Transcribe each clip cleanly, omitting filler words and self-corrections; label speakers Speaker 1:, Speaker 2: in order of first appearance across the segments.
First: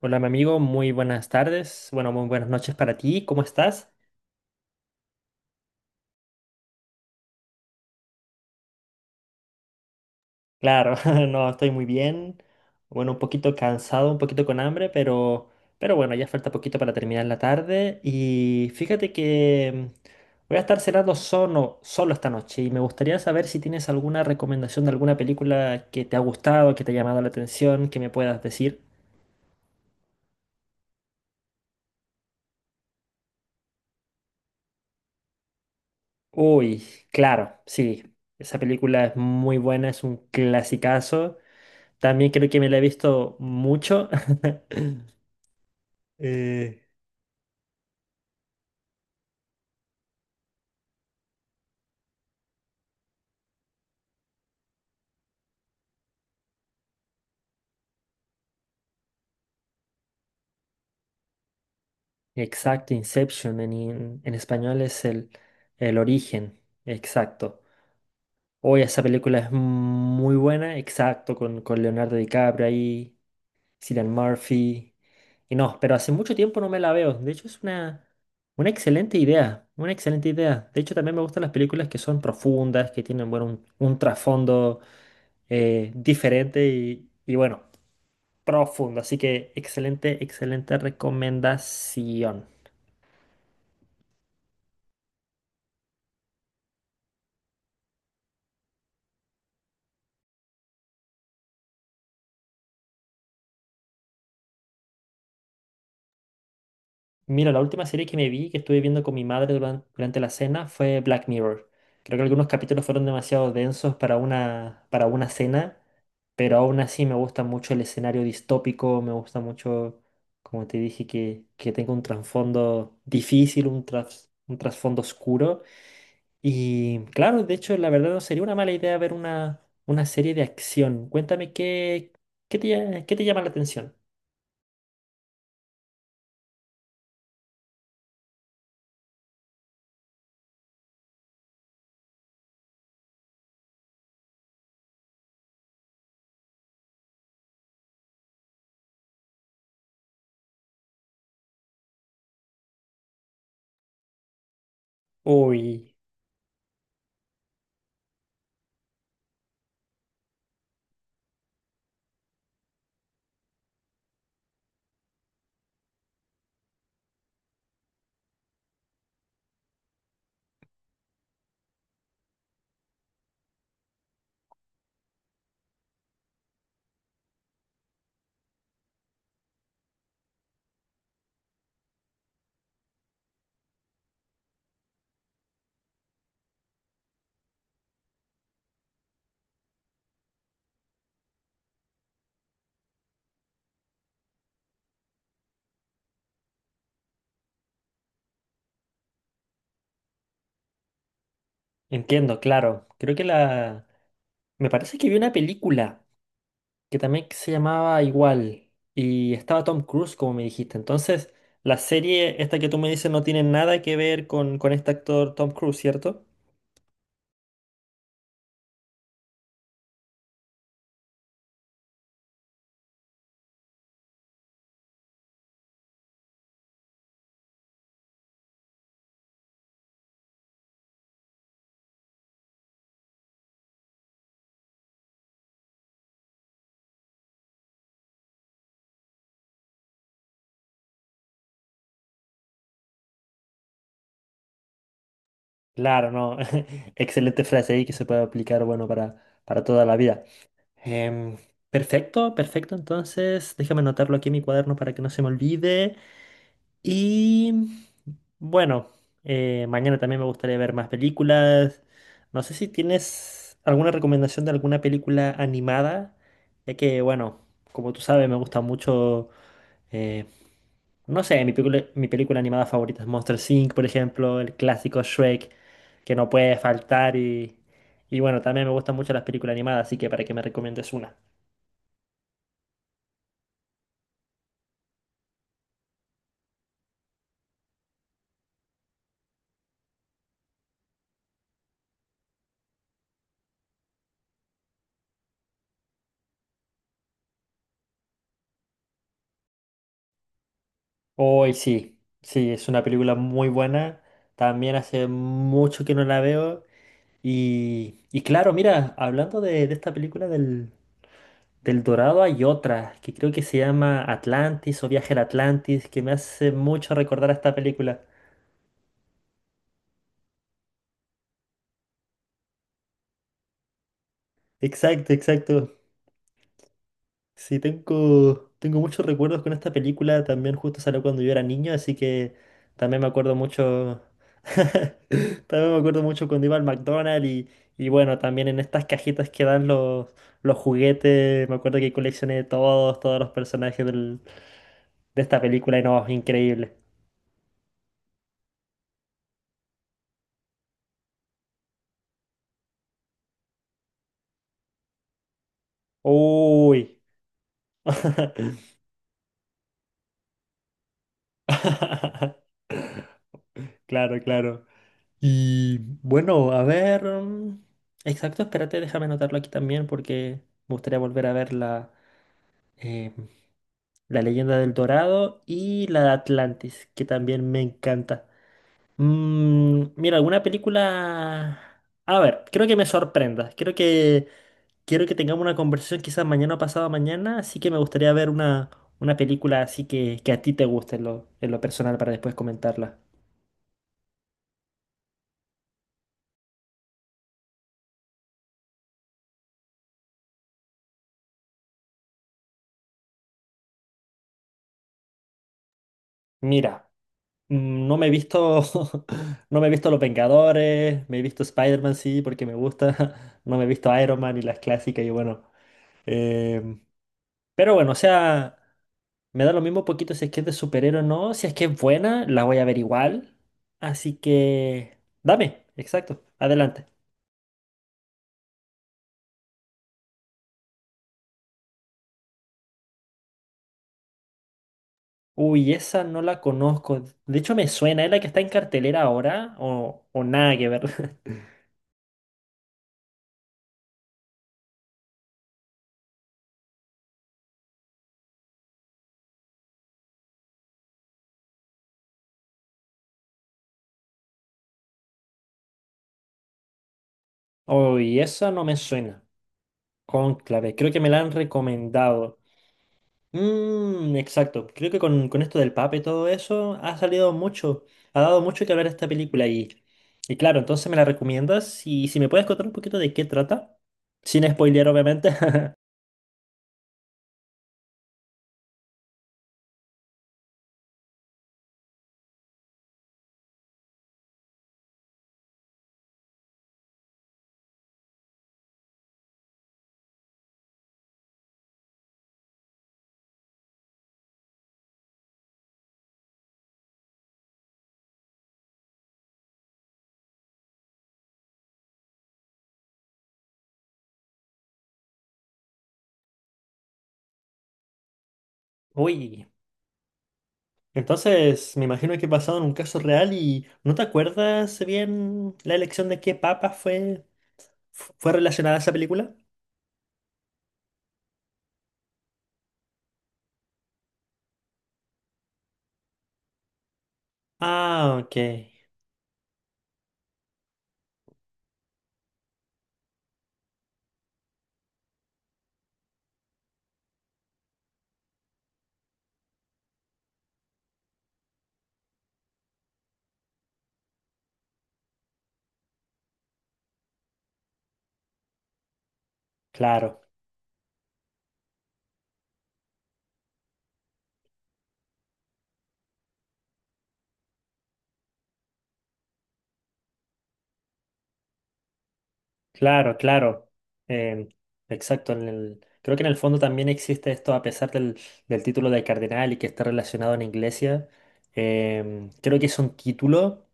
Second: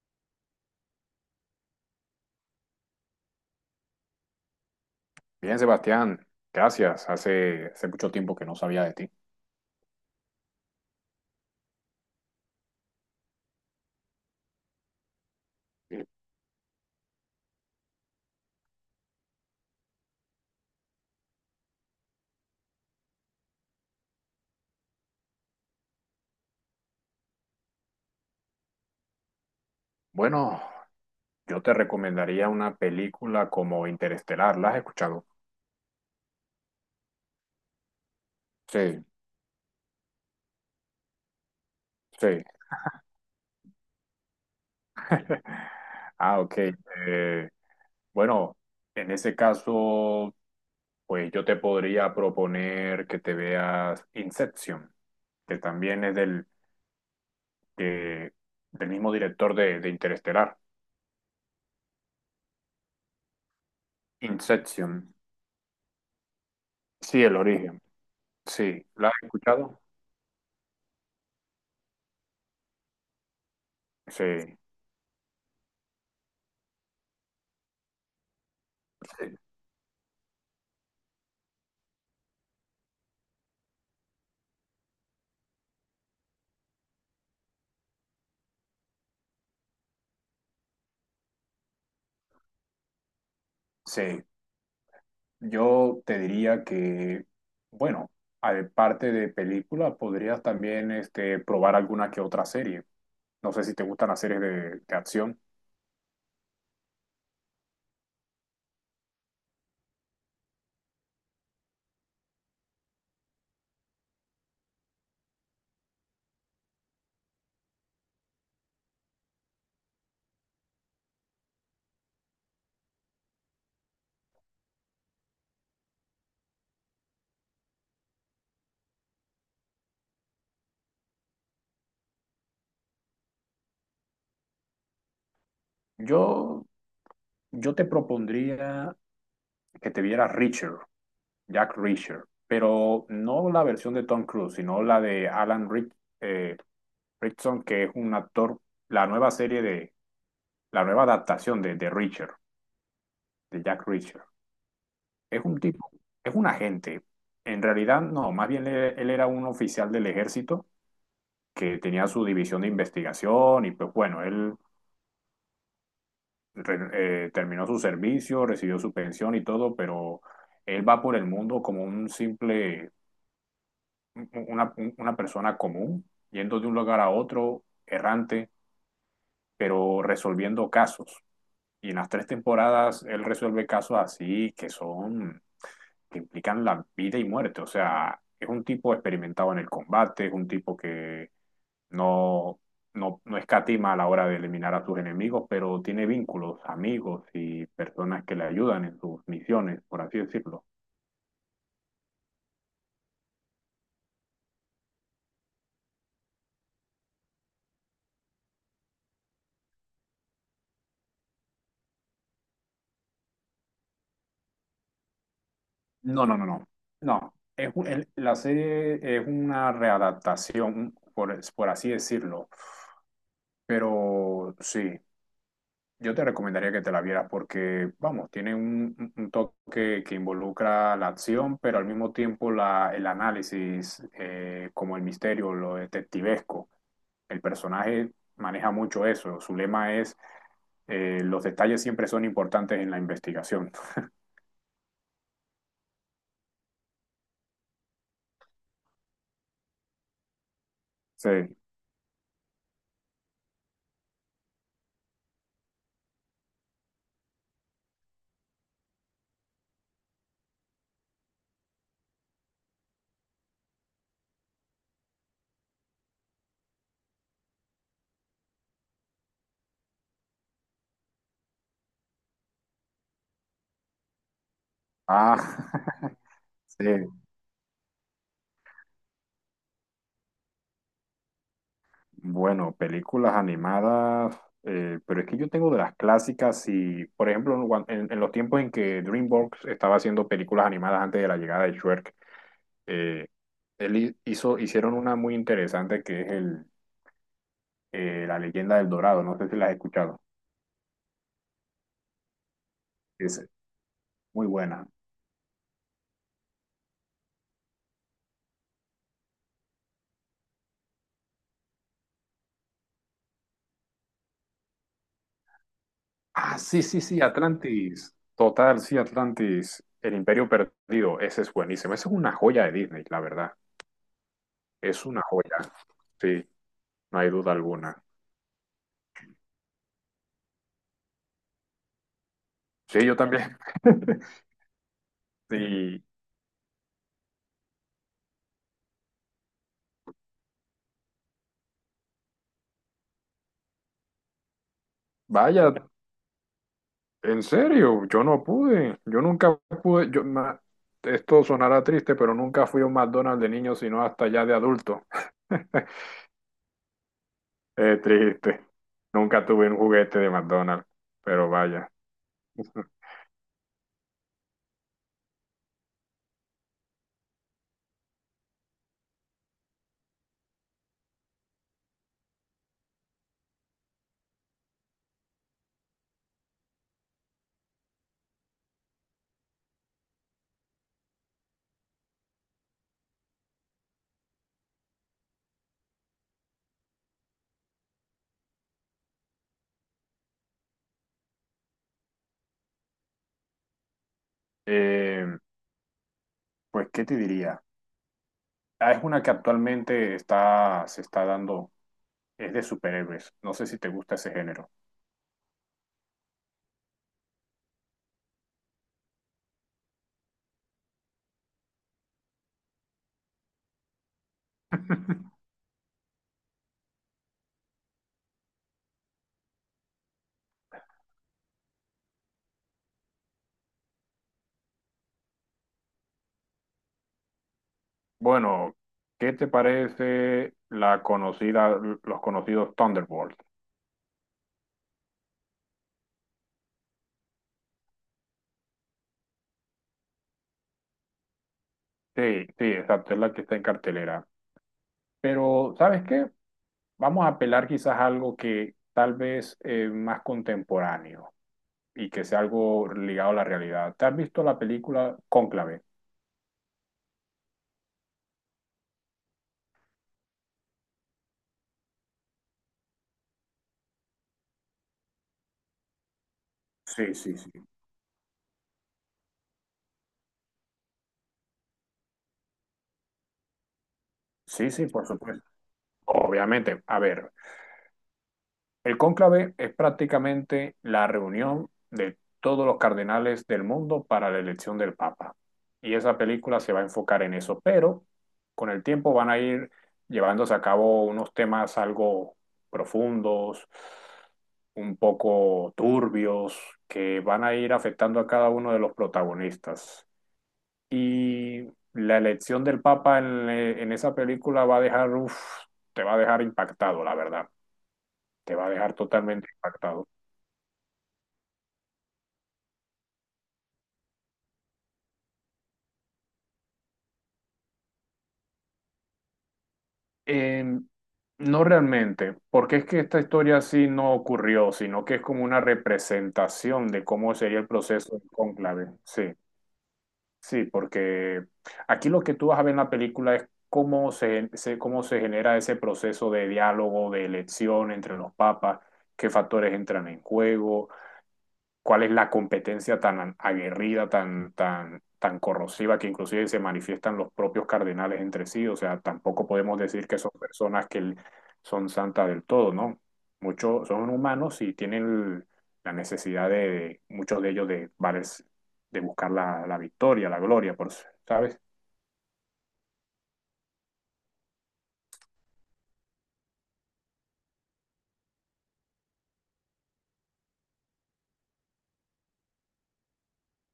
Speaker 1: Hola, mi amigo, muy buenas tardes. Bueno, muy buenas noches para ti. ¿Cómo estás?
Speaker 2: Bien, Sebastián, gracias. Hace mucho tiempo que no sabía de ti.
Speaker 1: Claro, no, estoy muy bien. Bueno, un poquito cansado, un poquito con hambre, pero bueno, ya falta poquito para terminar la tarde. Y fíjate que voy a estar cenando solo esta noche y me gustaría saber si tienes alguna recomendación de alguna película que te ha gustado, que te ha llamado la atención, que me puedas decir.
Speaker 2: Bueno, yo te recomendaría una película como Interestelar. ¿La has escuchado?
Speaker 1: Uy, claro, sí. Esa película
Speaker 2: Sí,
Speaker 1: es muy buena, es un clasicazo. También
Speaker 2: sí.
Speaker 1: creo que me la he visto mucho.
Speaker 2: Ah, ok.
Speaker 1: Eh,
Speaker 2: Eh, bueno, en ese caso, pues yo te podría proponer que te veas Inception, que también es del, que- del mismo director de Interestelar.
Speaker 1: exacto, Inception en español es
Speaker 2: Inception.
Speaker 1: el origen,
Speaker 2: Sí, el
Speaker 1: exacto.
Speaker 2: origen.
Speaker 1: Hoy
Speaker 2: Sí.
Speaker 1: esa
Speaker 2: ¿La has
Speaker 1: película es
Speaker 2: escuchado?
Speaker 1: muy buena, exacto, con Leonardo DiCaprio ahí. Cillian
Speaker 2: Sí.
Speaker 1: Murphy. Y no, pero hace mucho tiempo no me la veo. De hecho, es una excelente
Speaker 2: Sí.
Speaker 1: idea. Una excelente idea. De hecho, también me gustan las películas que son profundas, que tienen, bueno, un trasfondo diferente y, bueno, profundo. Así que excelente, excelente recomendación.
Speaker 2: Sí. Yo te diría que, bueno, aparte de películas, podrías también este, probar alguna que otra serie. No sé si te gustan las series de acción.
Speaker 1: Mira, la última serie que me vi, que estuve viendo con mi madre durante, la cena, fue Black Mirror. Creo que algunos capítulos fueron demasiado densos para para una cena. Pero aún así me gusta mucho el escenario distópico, me gusta mucho, como te dije, que tenga un trasfondo difícil, un trasfondo oscuro. Y claro, de hecho, la verdad no sería una mala idea ver una serie de acción. Cuéntame qué, qué te, lla- Qué te llama la atención.
Speaker 2: Yo, yo te propondría que te vieras Reacher, Jack Reacher, pero no la versión de Tom Cruise, sino la de Alan Rick, eh, Rickson, que es un actor, la nueva serie de, la nueva adaptación de Reacher, de Jack Reacher. Es un tipo,
Speaker 1: Uy,
Speaker 2: es un agente. En realidad, no, más bien él era un oficial del ejército que tenía su división de investigación y pues bueno, él terminó su servicio, recibió su pensión y todo, pero él va por el mundo como un simple, una persona común, yendo de un lugar a otro, errante, pero resolviendo casos. Y en las tres temporadas él resuelve casos así que son que implican la vida y muerte. O sea, es un tipo experimentado en el combate, es un tipo que no, no escatima a la hora de eliminar a sus enemigos, pero tiene vínculos, amigos y personas que le ayudan en sus misiones, por así decirlo.
Speaker 1: entiendo, claro. Creo que la... Me parece que vi una película. Que también se llamaba igual y estaba Tom Cruise, como me dijiste. Entonces, la serie esta que tú me dices no tiene nada que ver con este actor Tom Cruise, ¿cierto?
Speaker 2: No, no, no, no. No, es la serie es una readaptación, por así decirlo, pero sí. Yo te recomendaría que te la vieras porque, vamos, tiene un, un toque que involucra la acción, pero al mismo tiempo el análisis, como el misterio, lo detectivesco. El personaje maneja mucho eso. Su lema es, los detalles siempre son importantes en la investigación.
Speaker 1: Claro, no. Excelente frase ahí que se puede aplicar, bueno, para toda la vida.
Speaker 2: Sí.
Speaker 1: Em, perfecto, perfecto. Entonces, déjame anotarlo aquí en mi cuaderno para que no se me olvide. Y bueno, mañana también me gustaría ver más películas. No sé si tienes alguna recomendación de alguna película animada, ya que bueno, como tú sabes, me gusta mucho, eh, no sé, mi película animada favorita es Monster Inc., por ejemplo, el clásico
Speaker 2: Ah,
Speaker 1: Shrek, que no puede
Speaker 2: sí.
Speaker 1: y bueno, también me gustan mucho las películas animadas, así que para que me recomiendes una.
Speaker 2: Bueno, películas animadas, pero es que yo tengo de las clásicas y, por ejemplo, en los tiempos en que DreamWorks estaba haciendo películas animadas antes de la llegada de Shrek, eh, hizo, hicieron una muy interesante que es el, La leyenda del Dorado, no sé si la has escuchado,
Speaker 1: Hoy sí, sí, es una película
Speaker 2: es
Speaker 1: muy buena.
Speaker 2: muy
Speaker 1: También
Speaker 2: buena.
Speaker 1: hace mucho que no la veo. Y claro, mira, hablando de esta película del Dorado, hay otra que creo que se llama Atlantis o Viaje al Atlantis, que me hace
Speaker 2: Ah, sí,
Speaker 1: mucho
Speaker 2: sí, sí,
Speaker 1: recordar a esta película.
Speaker 2: Atlantis, total, sí, Atlantis, El Imperio Perdido, ese es buenísimo, esa es una joya de Disney, la verdad, es
Speaker 1: Exacto,
Speaker 2: una joya,
Speaker 1: exacto.
Speaker 2: sí, no hay duda
Speaker 1: Sí,
Speaker 2: alguna.
Speaker 1: tengo muchos recuerdos con esta película. También justo salió cuando yo era niño, así que también
Speaker 2: Sí,
Speaker 1: me
Speaker 2: yo
Speaker 1: acuerdo
Speaker 2: también.
Speaker 1: mucho. También me acuerdo
Speaker 2: Y
Speaker 1: mucho cuando iba al McDonald's y bueno, también en estas cajitas que dan los juguetes. Me acuerdo que coleccioné todos los personajes del de esta
Speaker 2: vaya,
Speaker 1: película y no, increíble.
Speaker 2: en serio, yo no pude. Yo nunca pude. Esto sonará triste, pero nunca fui a un McDonald's de niño, sino hasta ya de adulto.
Speaker 1: Uy.
Speaker 2: Es triste. Nunca tuve un juguete de McDonald's, pero vaya.
Speaker 1: Claro, claro. Y bueno, a ver. Exacto, espérate, déjame anotarlo aquí también porque me gustaría volver a ver eh, la leyenda del Dorado y la de Atlantis, que también me encanta. Mira, alguna película... A ver, creo que me sorprenda. Creo que quiero que tengamos una conversación quizás mañana o pasado mañana, así que me gustaría ver una película así que a ti te guste en en lo personal para después comentarla.
Speaker 2: Eh, pues, ¿qué te diría? Ah, es una que actualmente está, se está dando, es de superhéroes. No sé si te gusta ese género.
Speaker 1: Mira, no me he visto, no me he visto Los Vengadores, me he visto Spider-Man, sí, porque me gusta, no me he visto Iron Man y las clásicas y bueno. em, pero bueno, o sea, me da lo mismo poquito si es que es de superhéroe o no, si es que es buena, la voy a ver igual. Así que, dame, exacto, adelante.
Speaker 2: Bueno, ¿qué te parece la conocida, los conocidos Thunderbolts?
Speaker 1: Uy, esa no la conozco. De hecho, me suena. ¿Es la que está en cartelera ahora? O nada que ver.
Speaker 2: Sí, sí, exacto, es la que está en cartelera. Pero, ¿sabes qué? Vamos a apelar quizás a algo que tal vez más contemporáneo y que sea algo ligado a la realidad. ¿Te has visto la película Cónclave?
Speaker 1: Uy, esa no me suena. Cónclave, creo que me la han recomendado. Mmm, exacto. Creo que con esto del Papa y todo eso ha
Speaker 2: Sí,
Speaker 1: salido
Speaker 2: sí, sí.
Speaker 1: mucho. Ha dado mucho que hablar esta película. Y claro, entonces me la recomiendas. Y si me puedes contar un poquito de qué trata. Sin
Speaker 2: Sí, sí,
Speaker 1: spoilear,
Speaker 2: por
Speaker 1: obviamente.
Speaker 2: supuesto. Obviamente, a ver, el cónclave es prácticamente la reunión de todos los cardenales del mundo para la elección del Papa. Y esa película se va a enfocar en eso, pero con el tiempo van a ir llevándose a cabo unos temas algo profundos, un poco turbios, que van a ir afectando a cada uno de los protagonistas. Y la elección del Papa en esa película va a dejar, uf, te va a dejar impactado, la verdad te va a dejar
Speaker 1: Uy.
Speaker 2: totalmente impactado.
Speaker 1: Entonces, me imagino que he pasado en un caso real y ¿no te acuerdas bien la elección de qué papa fue relacionada a esa película?
Speaker 2: Eh, no realmente, porque es que esta historia así no ocurrió, sino que es como una representación de cómo sería el
Speaker 1: Ah,
Speaker 2: proceso del
Speaker 1: ok.
Speaker 2: cónclave. Sí, sí, porque aquí lo que tú vas a ver en la película es cómo cómo se genera ese proceso de diálogo, de elección entre los papas, qué factores entran en juego cuál es la competencia tan aguerrida, tan corrosiva que inclusive se manifiestan los propios cardenales entre sí. O sea, tampoco podemos decir que
Speaker 1: Claro,
Speaker 2: son personas que son santas del todo, ¿no? Muchos son humanos y tienen la necesidad de, muchos de ellos de, de buscar la, la victoria, la gloria, por, ¿sabes?
Speaker 1: claro, claro. Em, exacto. En el, creo que en el fondo también existe esto, a pesar del título de cardenal y que está relacionado en iglesia. Creo que es un título,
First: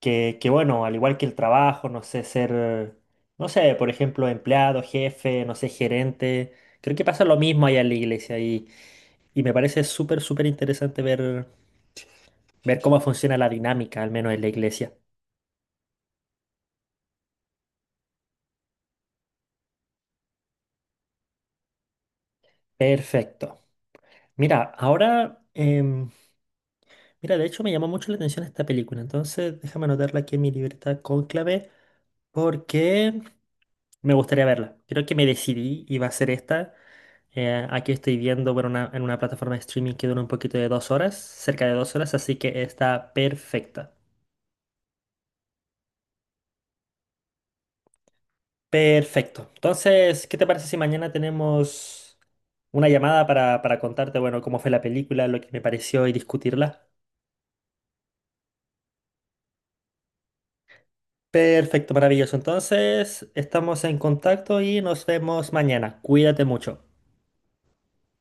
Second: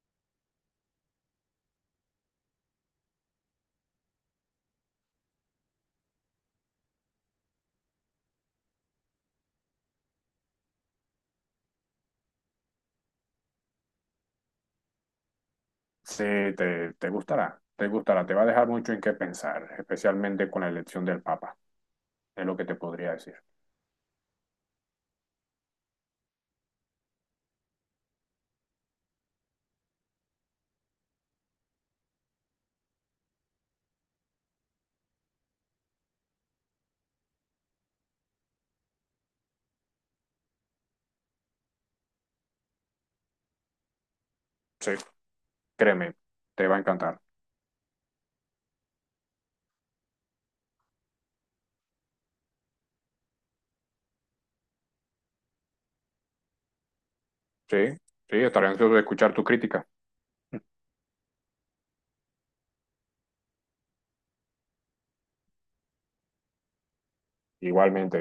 Speaker 1: que bueno, al igual que el trabajo, no sé, ser, no sé, por ejemplo, empleado, jefe, no sé, gerente, creo que pasa lo mismo allá en la iglesia y me parece súper, súper interesante ver cómo funciona la dinámica, al menos en la iglesia.
Speaker 2: Sí, te gustará, te gustará, te va a dejar mucho en qué pensar, especialmente con la elección del Papa, es lo que te podría decir.
Speaker 1: Perfecto. Mira, ahora... mira, de hecho me llamó mucho la atención esta película, entonces déjame anotarla aquí en mi libreta Cónclave porque me gustaría verla. Creo que me decidí y va a ser esta. Aquí estoy viendo bueno, una- en una plataforma de streaming que dura un poquito de 2 horas, cerca de 2 horas, así que está perfecta.
Speaker 2: Sí, créeme, te va a encantar.
Speaker 1: Perfecto. Entonces, ¿qué te parece si mañana tenemos una llamada para contarte, bueno, cómo fue la película, lo que me pareció y discutirla?
Speaker 2: Sí, sí, estaré ansioso de escuchar tu crítica.
Speaker 1: Perfecto, maravilloso. Entonces, estamos en contacto y nos vemos mañana. Cuídate mucho.
Speaker 2: Igualmente.